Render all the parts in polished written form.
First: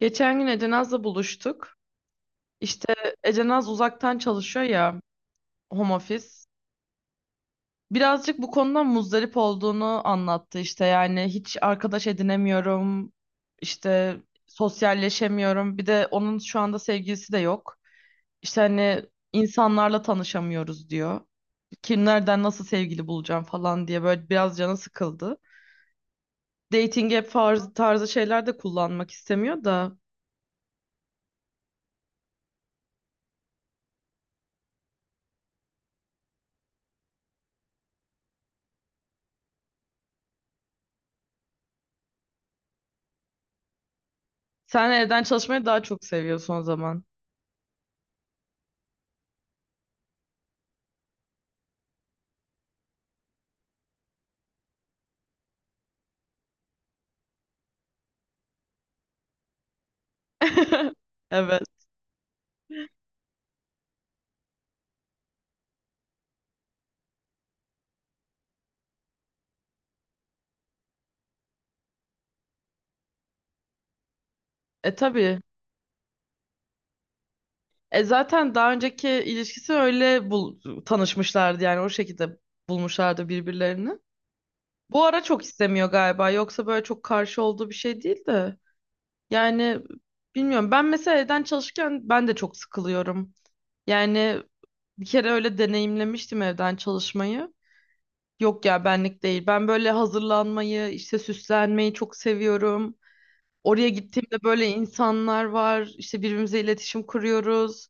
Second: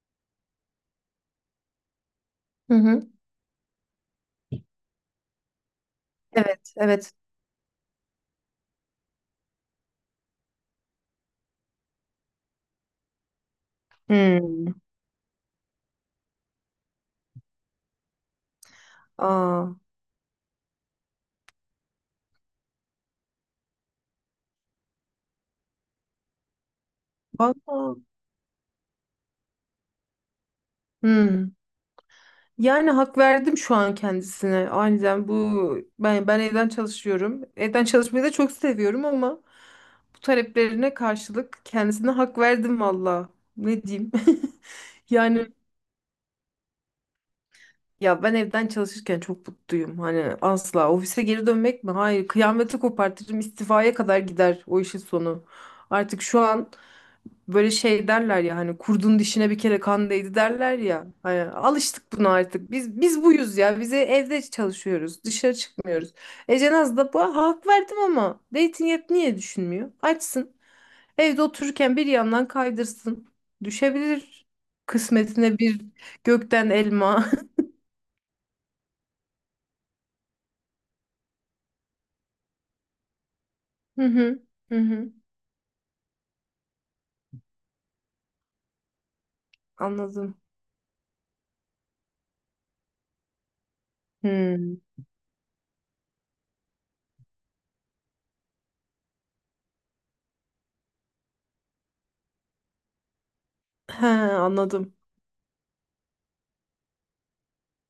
Geçen gün Ecenaz'la buluştuk. Hı İşte hı. Ecenaz uzaktan çalışıyor ya home office. Evet, evet. Birazcık bu konudan muzdarip olduğunu anlattı işte yani hiç arkadaş edinemiyorum, işte Hmm. sosyalleşemiyorum. Bir de onun şu anda sevgilisi de yok. İşte hani Aa, insanlarla tanışamıyoruz diyor. Kimlerden nasıl sevgili bulacağım falan diye böyle biraz canı sıkıldı. Dating app valla. tarzı şeyler de kullanmak istemiyor da Hmm. Yani hak verdim şu an kendisine. Aniden bu ben evden çalışıyorum. Evden çalışmayı da çok seviyorum ama bu taleplerine karşılık kendisine hak verdim valla. Ne diyeyim? sen evden Yani çalışmayı daha çok seviyorsun o zaman. ya ben evden çalışırken çok mutluyum. Hani asla ofise geri dönmek mi? Hayır, kıyameti kopartırım, istifaya kadar gider o işin sonu. Artık şu an böyle şey derler ya, hani kurdun dişine bir kere kan değdi derler ya. Hani Evet. alıştık buna artık. Biz buyuz ya. Bize evde çalışıyoruz. Dışarı çıkmıyoruz. Ece Naz da bu, hak verdim ama dating app niye düşünmüyor? Açsın. Evde otururken bir yandan kaydırsın. Düşebilir E tabii. kısmetine bir gökten elma. E zaten daha önceki ilişkisi öyle bul tanışmışlardı yani o şekilde bulmuşlardı birbirlerini. Hı hı. Hı Bu hı. ara çok istemiyor galiba. Yoksa böyle çok karşı olduğu bir şey değil de. Yani Anladım. bilmiyorum. Ben mesela evden çalışırken ben de çok sıkılıyorum. Yani Hmm. bir kere öyle deneyimlemiştim evden çalışmayı. Yok ya benlik değil. Ben böyle hazırlanmayı, işte süslenmeyi çok seviyorum. Oraya He, gittiğimde böyle anladım. insanlar var. İşte birbirimize iletişim kuruyoruz.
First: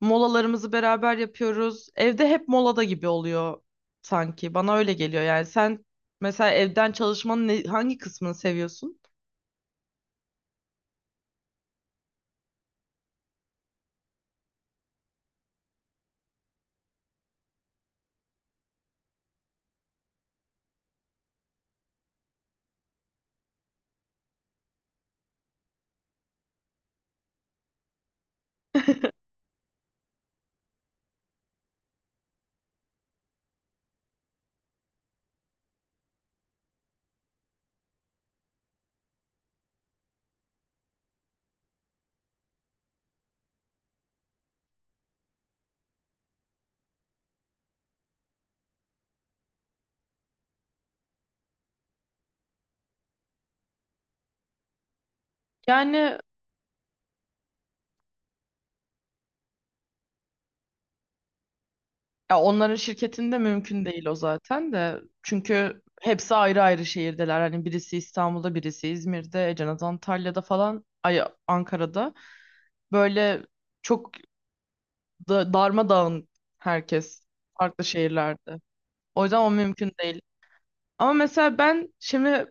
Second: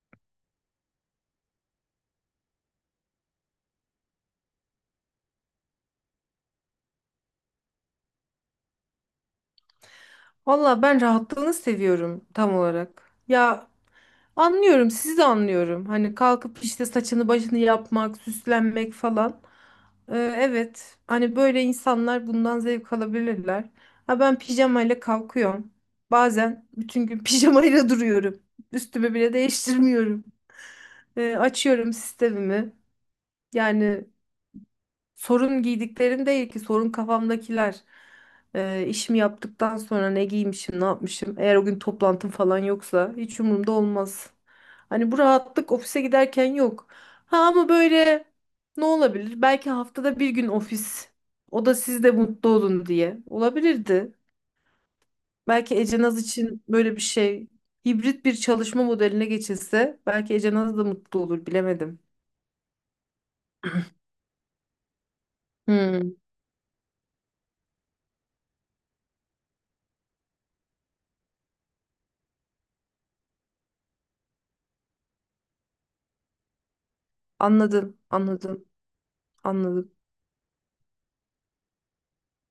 Molalarımızı beraber yapıyoruz. Evde hep molada gibi oluyor sanki. Bana öyle geliyor. Yani sen mesela evden çalışmanın hangi kısmını seviyorsun? Valla ben rahatlığını seviyorum tam olarak. Ya anlıyorum, sizi de anlıyorum. Hani kalkıp işte saçını başını yapmak, süslenmek falan. Evet, hani böyle insanlar bundan zevk alabilirler. Ha ben pijamayla kalkıyorum. Bazen bütün gün pijamayla duruyorum. Üstümü bile değiştirmiyorum. Açıyorum sistemimi. Yani sorun giydiklerim değil ki, sorun kafamdakiler. İşimi yaptıktan sonra ne giymişim, ne yapmışım. Eğer o gün toplantım falan yoksa hiç umurumda olmaz. Hani bu rahatlık ofise giderken yok. Ha ama böyle ne olabilir? Belki haftada bir gün ofis. O da siz de mutlu olun diye. Olabilirdi. Belki Ecenaz Yani için böyle bir şey, hibrit bir çalışma modeline geçilse belki Ecenaz da mutlu olur, bilemedim. ya onların şirketinde mümkün değil o zaten de. Çünkü Hmm, hepsi ayrı ayrı şehirdeler. Hani birisi İstanbul'da, birisi İzmir'de, Cenaz Antalya'da falan, ay Ankara'da. Böyle çok da, darmadağın herkes farklı anladım, şehirlerde. anladım, O yüzden o mümkün anladım. değil. Ama mesela ben şimdi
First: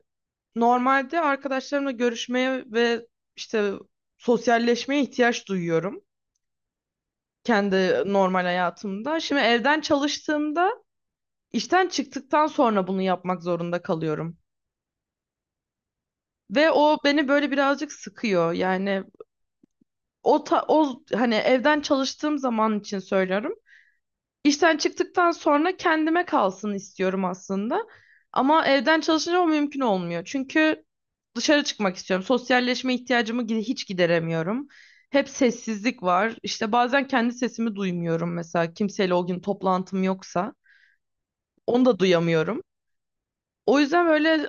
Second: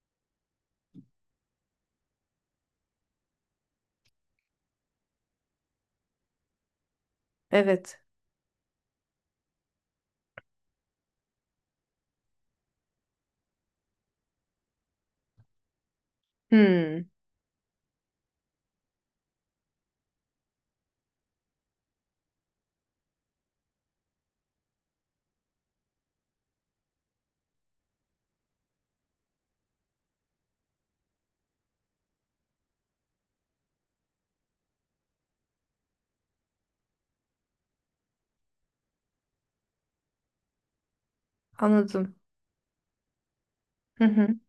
normalde arkadaşlarımla görüşmeye ve işte sosyalleşmeye ihtiyaç duyuyorum Evet. kendi normal hayatımda. Şimdi evden çalıştığımda işten çıktıktan sonra bunu yapmak zorunda kalıyorum. Ve o Hmm, beni böyle birazcık sıkıyor. Yani o hani evden çalıştığım zaman için söylüyorum. İşten çıktıktan sonra kendime kalsın istiyorum aslında. Ama evden çalışınca o mümkün olmuyor. Çünkü dışarı çıkmak istiyorum. Sosyalleşme ihtiyacımı hiç gideremiyorum. Hep sessizlik var. İşte bazen kendi sesimi duymuyorum mesela. Kimseyle o gün toplantım yoksa. Onu da anladım. duyamıyorum. O Hı yüzden hı, böyle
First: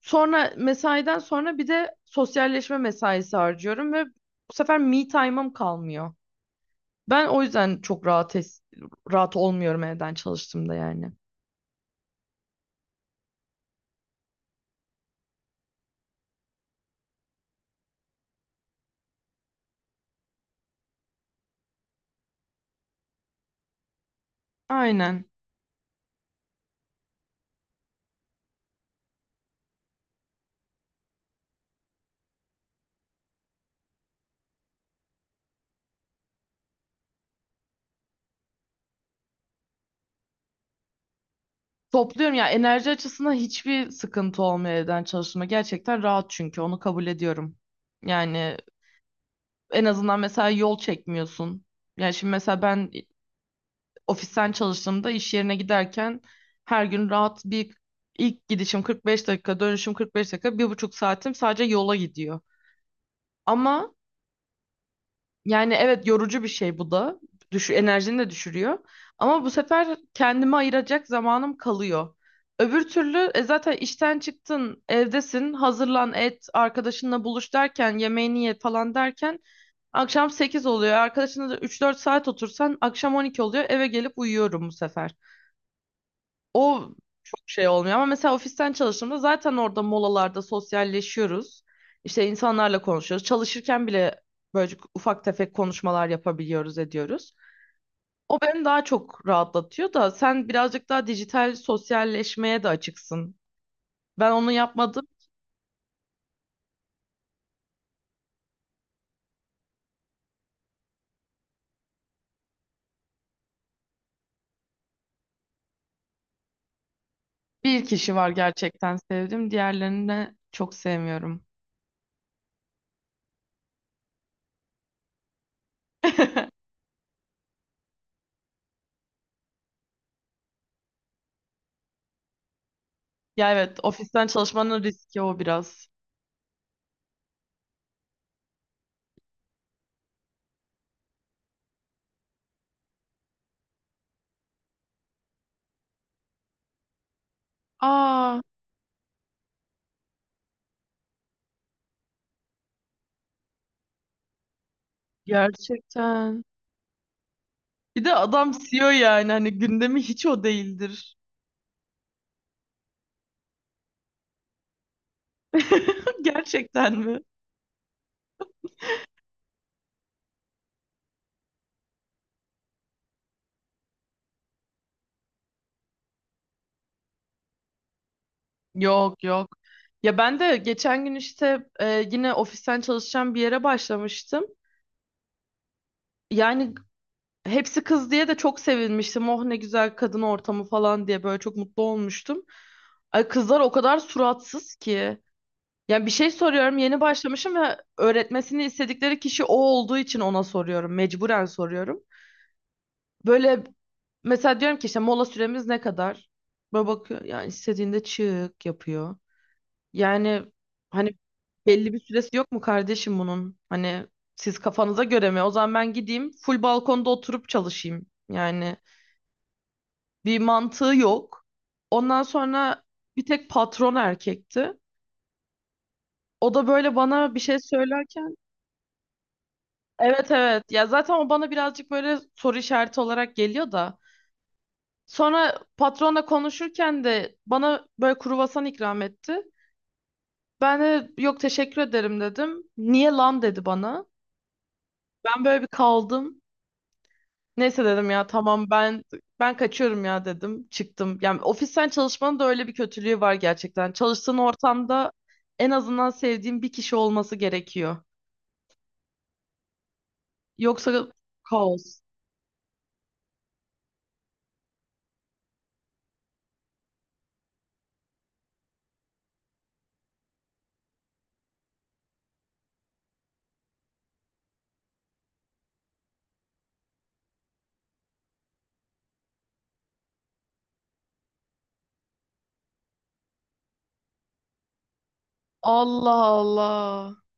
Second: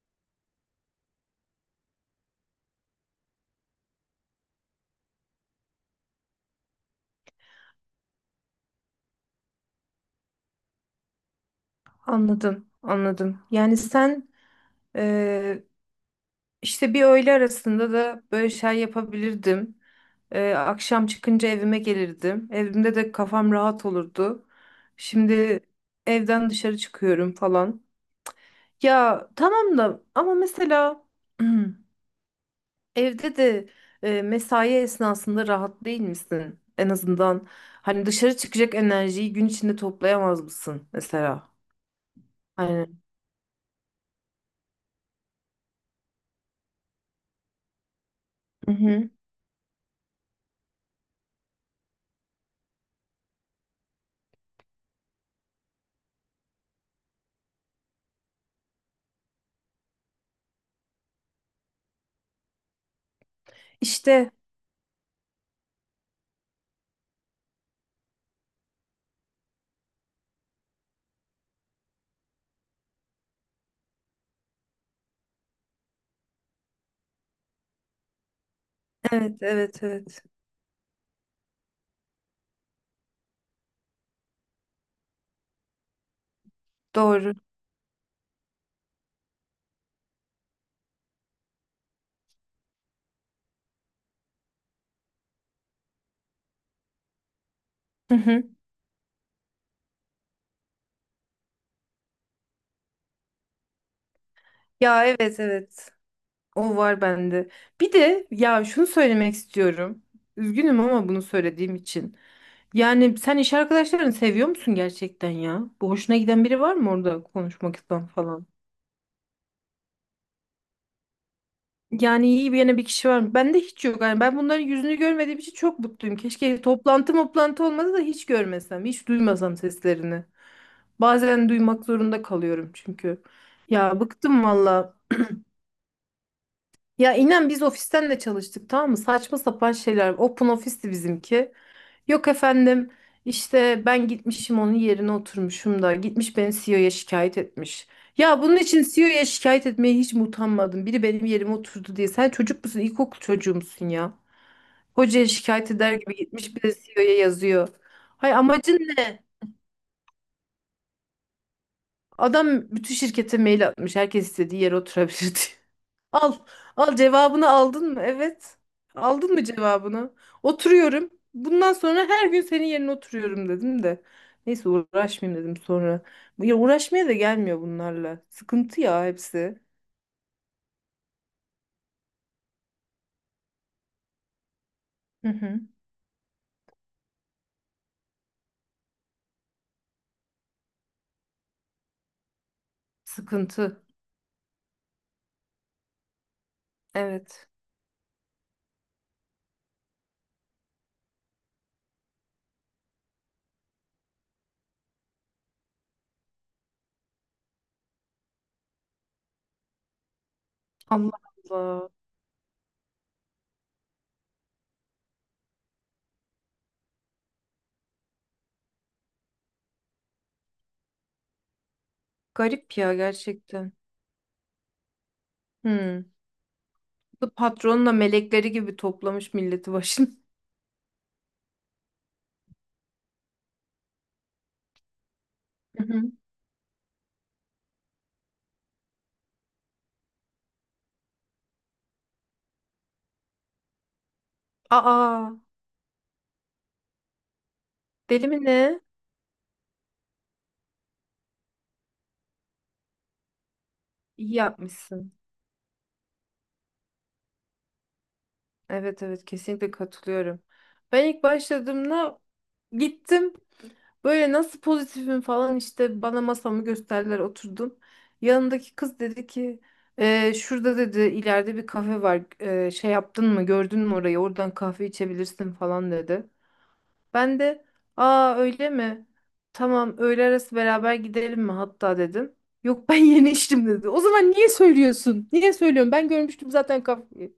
sonra mesaiden sonra bir de sosyalleşme mesaisi harcıyorum ve bu sefer me time'ım kalmıyor. Ben o yüzden çok rahat rahat olmuyorum evden çalıştığımda yani. anladım, anladım. Yani sen, e, işte bir öğle arasında da böyle şey yapabilirdim. Akşam çıkınca evime gelirdim. Evimde de kafam rahat olurdu. Aynen. Şimdi evden dışarı çıkıyorum falan. Ya tamam da, ama mesela evde de, mesai esnasında rahat değil misin? En azından hani dışarı çıkacak enerjiyi gün içinde toplayamaz mısın mesela? Topluyorum ya Hani. enerji açısından hiçbir sıkıntı olmuyor evden çalışma. Gerçekten rahat çünkü onu kabul ediyorum. Yani en azından mesela yol çekmiyorsun. Yani şimdi mesela ben ofisten çalıştığımda iş yerine giderken her gün rahat bir ilk gidişim 45 dakika, dönüşüm 45 dakika, 1,5 saatim sadece yola gidiyor. Ama İşte yani evet yorucu bir şey bu da. Düş enerjini de düşürüyor. Ama bu sefer kendime ayıracak zamanım kalıyor. Öbür türlü zaten işten çıktın, evdesin, hazırlan et, arkadaşınla buluş derken, yemeğini ye falan derken evet, evet, evet, akşam 8 oluyor. Arkadaşınla da 3-4 saat otursan akşam 12 oluyor. Eve gelip uyuyorum bu sefer. O doğru. çok şey olmuyor ama mesela ofisten çalıştığımda zaten orada molalarda sosyalleşiyoruz. İşte insanlarla konuşuyoruz. Çalışırken bile böyle ufak tefek konuşmalar yapabiliyoruz, ediyoruz. Hı O hı. beni daha çok rahatlatıyor da sen birazcık daha dijital sosyalleşmeye de açıksın. Ben onu Ya yapmadım. evet, evet, o var bende. Bir de ya şunu söylemek istiyorum. Üzgünüm ama bunu söylediğim için. Yani sen iş arkadaşlarını seviyor musun gerçekten ya? Bu hoşuna giden biri var mı orada, Bir konuşmaktan kişi var falan? gerçekten sevdim. Diğerlerini de çok sevmiyorum. Yani iyi bir yana, bir kişi var mı? Bende hiç yok. Yani ben bunların yüzünü görmediğim için çok mutluyum. Keşke toplantı toplantı olmadı da hiç görmesem, hiç duymasam seslerini. Bazen duymak zorunda kalıyorum çünkü. Ya evet, Ya ofisten bıktım çalışmanın valla. riski o biraz. Ya inen biz ofisten de çalıştık, tamam mı? Saçma sapan şeyler. Open ofisti bizimki. Yok efendim, işte ben gitmişim onun yerine oturmuşum da gitmiş beni CEO'ya şikayet etmiş. Aa, Ya bunun için CEO'ya şikayet etmeye hiç mi utanmadın? Biri benim yerime oturdu diye. Sen çocuk musun? İlkokul çocuğu musun ya? Hocaya şikayet eder gibi gerçekten. gitmiş, bir de CEO'ya yazıyor. Bir de Hay adam amacın CEO ne? yani hani gündemi hiç o değildir. Adam bütün şirkete mail atmış. Herkes istediği yere oturabilir diye. Al. Al, Gerçekten mi? cevabını aldın mı? Evet. Aldın mı cevabını? Oturuyorum. Bundan sonra her gün senin yerine oturuyorum dedim de. Neyse, uğraşmayayım dedim sonra. Ya uğraşmaya da gelmiyor bunlarla. Sıkıntı ya Yok yok. hepsi. Ya ben de geçen gün işte yine ofisten çalışacağım bir yere başlamıştım. Hı hı. Yani hepsi kız diye de çok sevinmiştim. Oh ne güzel kadın ortamı falan diye böyle çok mutlu olmuştum. Ay kızlar o Sıkıntı. kadar suratsız ki. Yani bir şey soruyorum yeni Evet. başlamışım ve öğretmesini istedikleri kişi o olduğu için ona soruyorum. Mecburen soruyorum. Böyle mesela diyorum ki işte mola süremiz ne kadar? Böyle bakıyor yani istediğinde çık yapıyor. Yani hani Allah Allah. belli bir süresi yok mu kardeşim bunun? Hani siz kafanıza göre mi? O zaman ben gideyim full balkonda oturup çalışayım. Yani bir mantığı yok. Ondan Garip sonra ya bir tek gerçekten. patron erkekti. Hı. O da böyle Bu bana bir şey patronla söylerken melekleri gibi toplamış milleti başına. evet evet ya zaten o bana birazcık böyle soru işareti olarak geliyor da. Sonra Hı hı. patronla konuşurken de bana böyle kruvasan ikram etti. Ben de yok teşekkür ederim dedim. Niye lan dedi bana. Aa, Ben böyle bir kaldım. Neyse dedim ya deli mi tamam ne? ben ben kaçıyorum ya dedim. Çıktım. Yani ofisten çalışmanın da öyle bir kötülüğü var gerçekten. İyi Çalıştığın ortamda yapmışsın. en azından sevdiğin bir kişi olması gerekiyor. Evet, evet, kesinlikle katılıyorum. Ben Yoksa ilk kaos. başladığımda gittim. Böyle nasıl pozitifim falan, işte bana masamı gösterdiler, oturdum. Yanındaki kız dedi ki: şurada, dedi, ileride bir kafe var. Şey yaptın mı, gördün mü orayı? Oradan kahve içebilirsin," falan dedi. Ben de, aa, öyle mi? Tamam, öğle arası beraber gidelim mi hatta, dedim. Yok, ben yeni içtim, dedi. O zaman niye söylüyorsun? Niye söylüyorum? Ben Allah görmüştüm zaten Allah. kafayı.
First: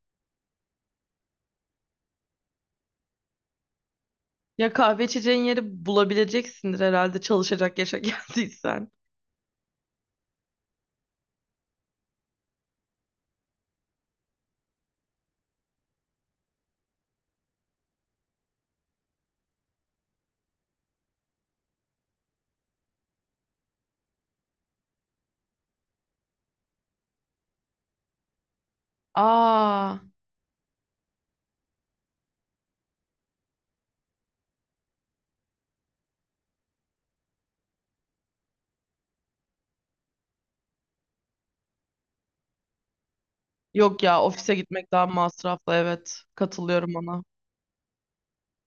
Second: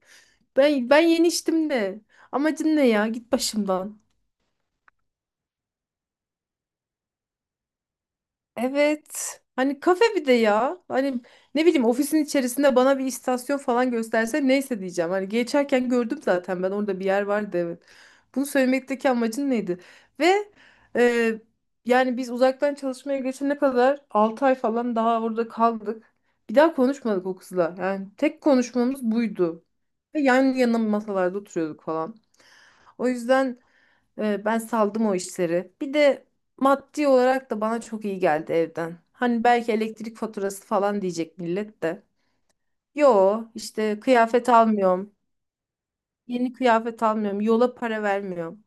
Ben yeni içtim de. Amacın ne ya? Git başımdan. Ya kahve içeceğin yeri bulabileceksindir herhalde çalışacak yaşa geldiysen. Evet. Hani kafe bir de ya. Hani ne bileyim, ofisin içerisinde bana bir istasyon falan gösterse neyse diyeceğim. Hani geçerken gördüm zaten, ben orada bir yer vardı, evet. Bunu söylemekteki amacın neydi? Ve e, yani biz uzaktan çalışmaya geçene kadar 6 ay falan daha orada kaldık. Bir daha konuşmadık o kızla. Yani tek konuşmamız buydu. Aa, Ve yan yana masalarda oturuyorduk falan. O yüzden ben saldım o işleri. Bir de maddi olarak da bana çok iyi geldi evden. Hani belki elektrik faturası falan diyecek millet de. Yo işte, yok ya kıyafet ofise gitmek daha almıyorum. masraflı evet. Yeni Katılıyorum kıyafet ona. almıyorum. Yola para vermiyorum.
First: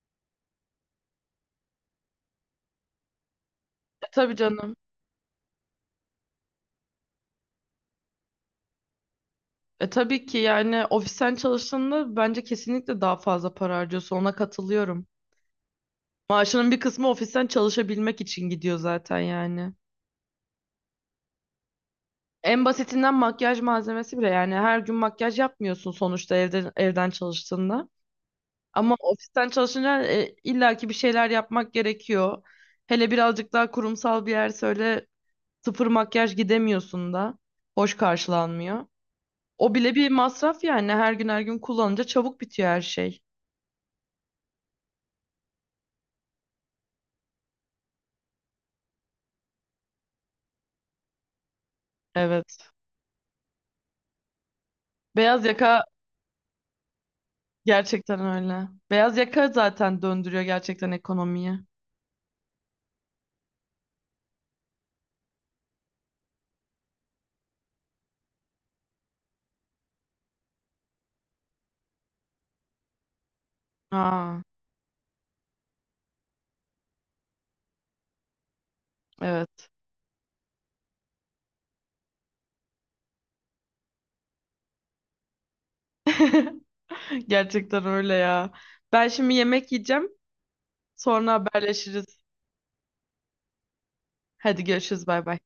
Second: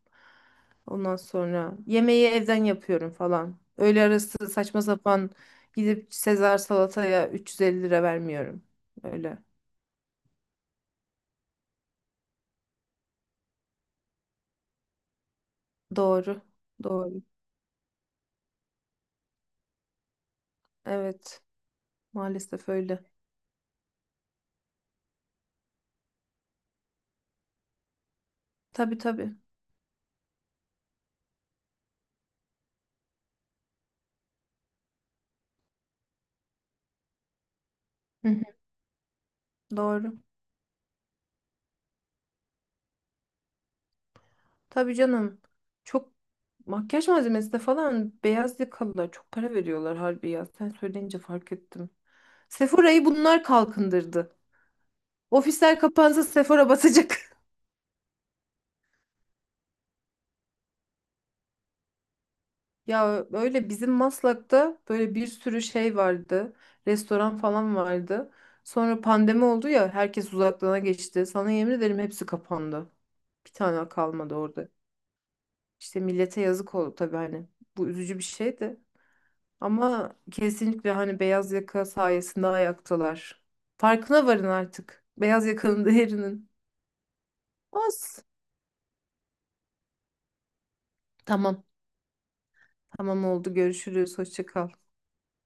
Ondan sonra yemeği evden yapıyorum falan. Öğle E, tabii arası canım. saçma sapan gidip Sezar salataya 350 lira vermiyorum. Öyle. E tabii ki yani ofisten çalıştığında bence kesinlikle daha fazla para harcıyorsun. Ona katılıyorum. Doğru. Maaşının bir kısmı Doğru. ofisten çalışabilmek için gidiyor zaten yani. Evet. En Maalesef öyle. basitinden makyaj malzemesi bile yani her gün makyaj yapmıyorsun sonuçta evden çalıştığında. Ama Tabii tabii. ofisten çalışınca illaki bir şeyler yapmak gerekiyor. Hele birazcık daha kurumsal bir yer söyle sıfır makyaj gidemiyorsun da. Hoş Hı hı. karşılanmıyor. O bile bir Doğru. masraf yani her gün her gün kullanınca çabuk bitiyor her şey. Tabii canım. Çok makyaj malzemesine falan beyaz yakalılar çok para veriyorlar harbi ya. Sen söyleyince fark ettim. Evet. Sephora'yı bunlar kalkındırdı. Beyaz Ofisler yaka kapansa Sephora basacak. gerçekten öyle. Beyaz yaka zaten döndürüyor gerçekten ekonomiyi. Ya öyle, bizim Maslak'ta böyle bir sürü şey vardı. Restoran falan vardı. Sonra pandemi oldu ya, herkes uzaklığına geçti. Sana yemin ederim hepsi kapandı. Bir tane kalmadı Aa, orada. İşte millete yazık oldu tabii hani. Bu üzücü bir şeydi. evet. Ama kesinlikle hani beyaz yaka sayesinde ayaktalar. Farkına varın artık. Beyaz yakanın değerinin. Gerçekten öyle Olsun. ya. Ben şimdi yemek yiyeceğim. Sonra Tamam. haberleşiriz. Tamam oldu. Görüşürüz. Hoşça Hadi kal. görüşürüz. Bay bay.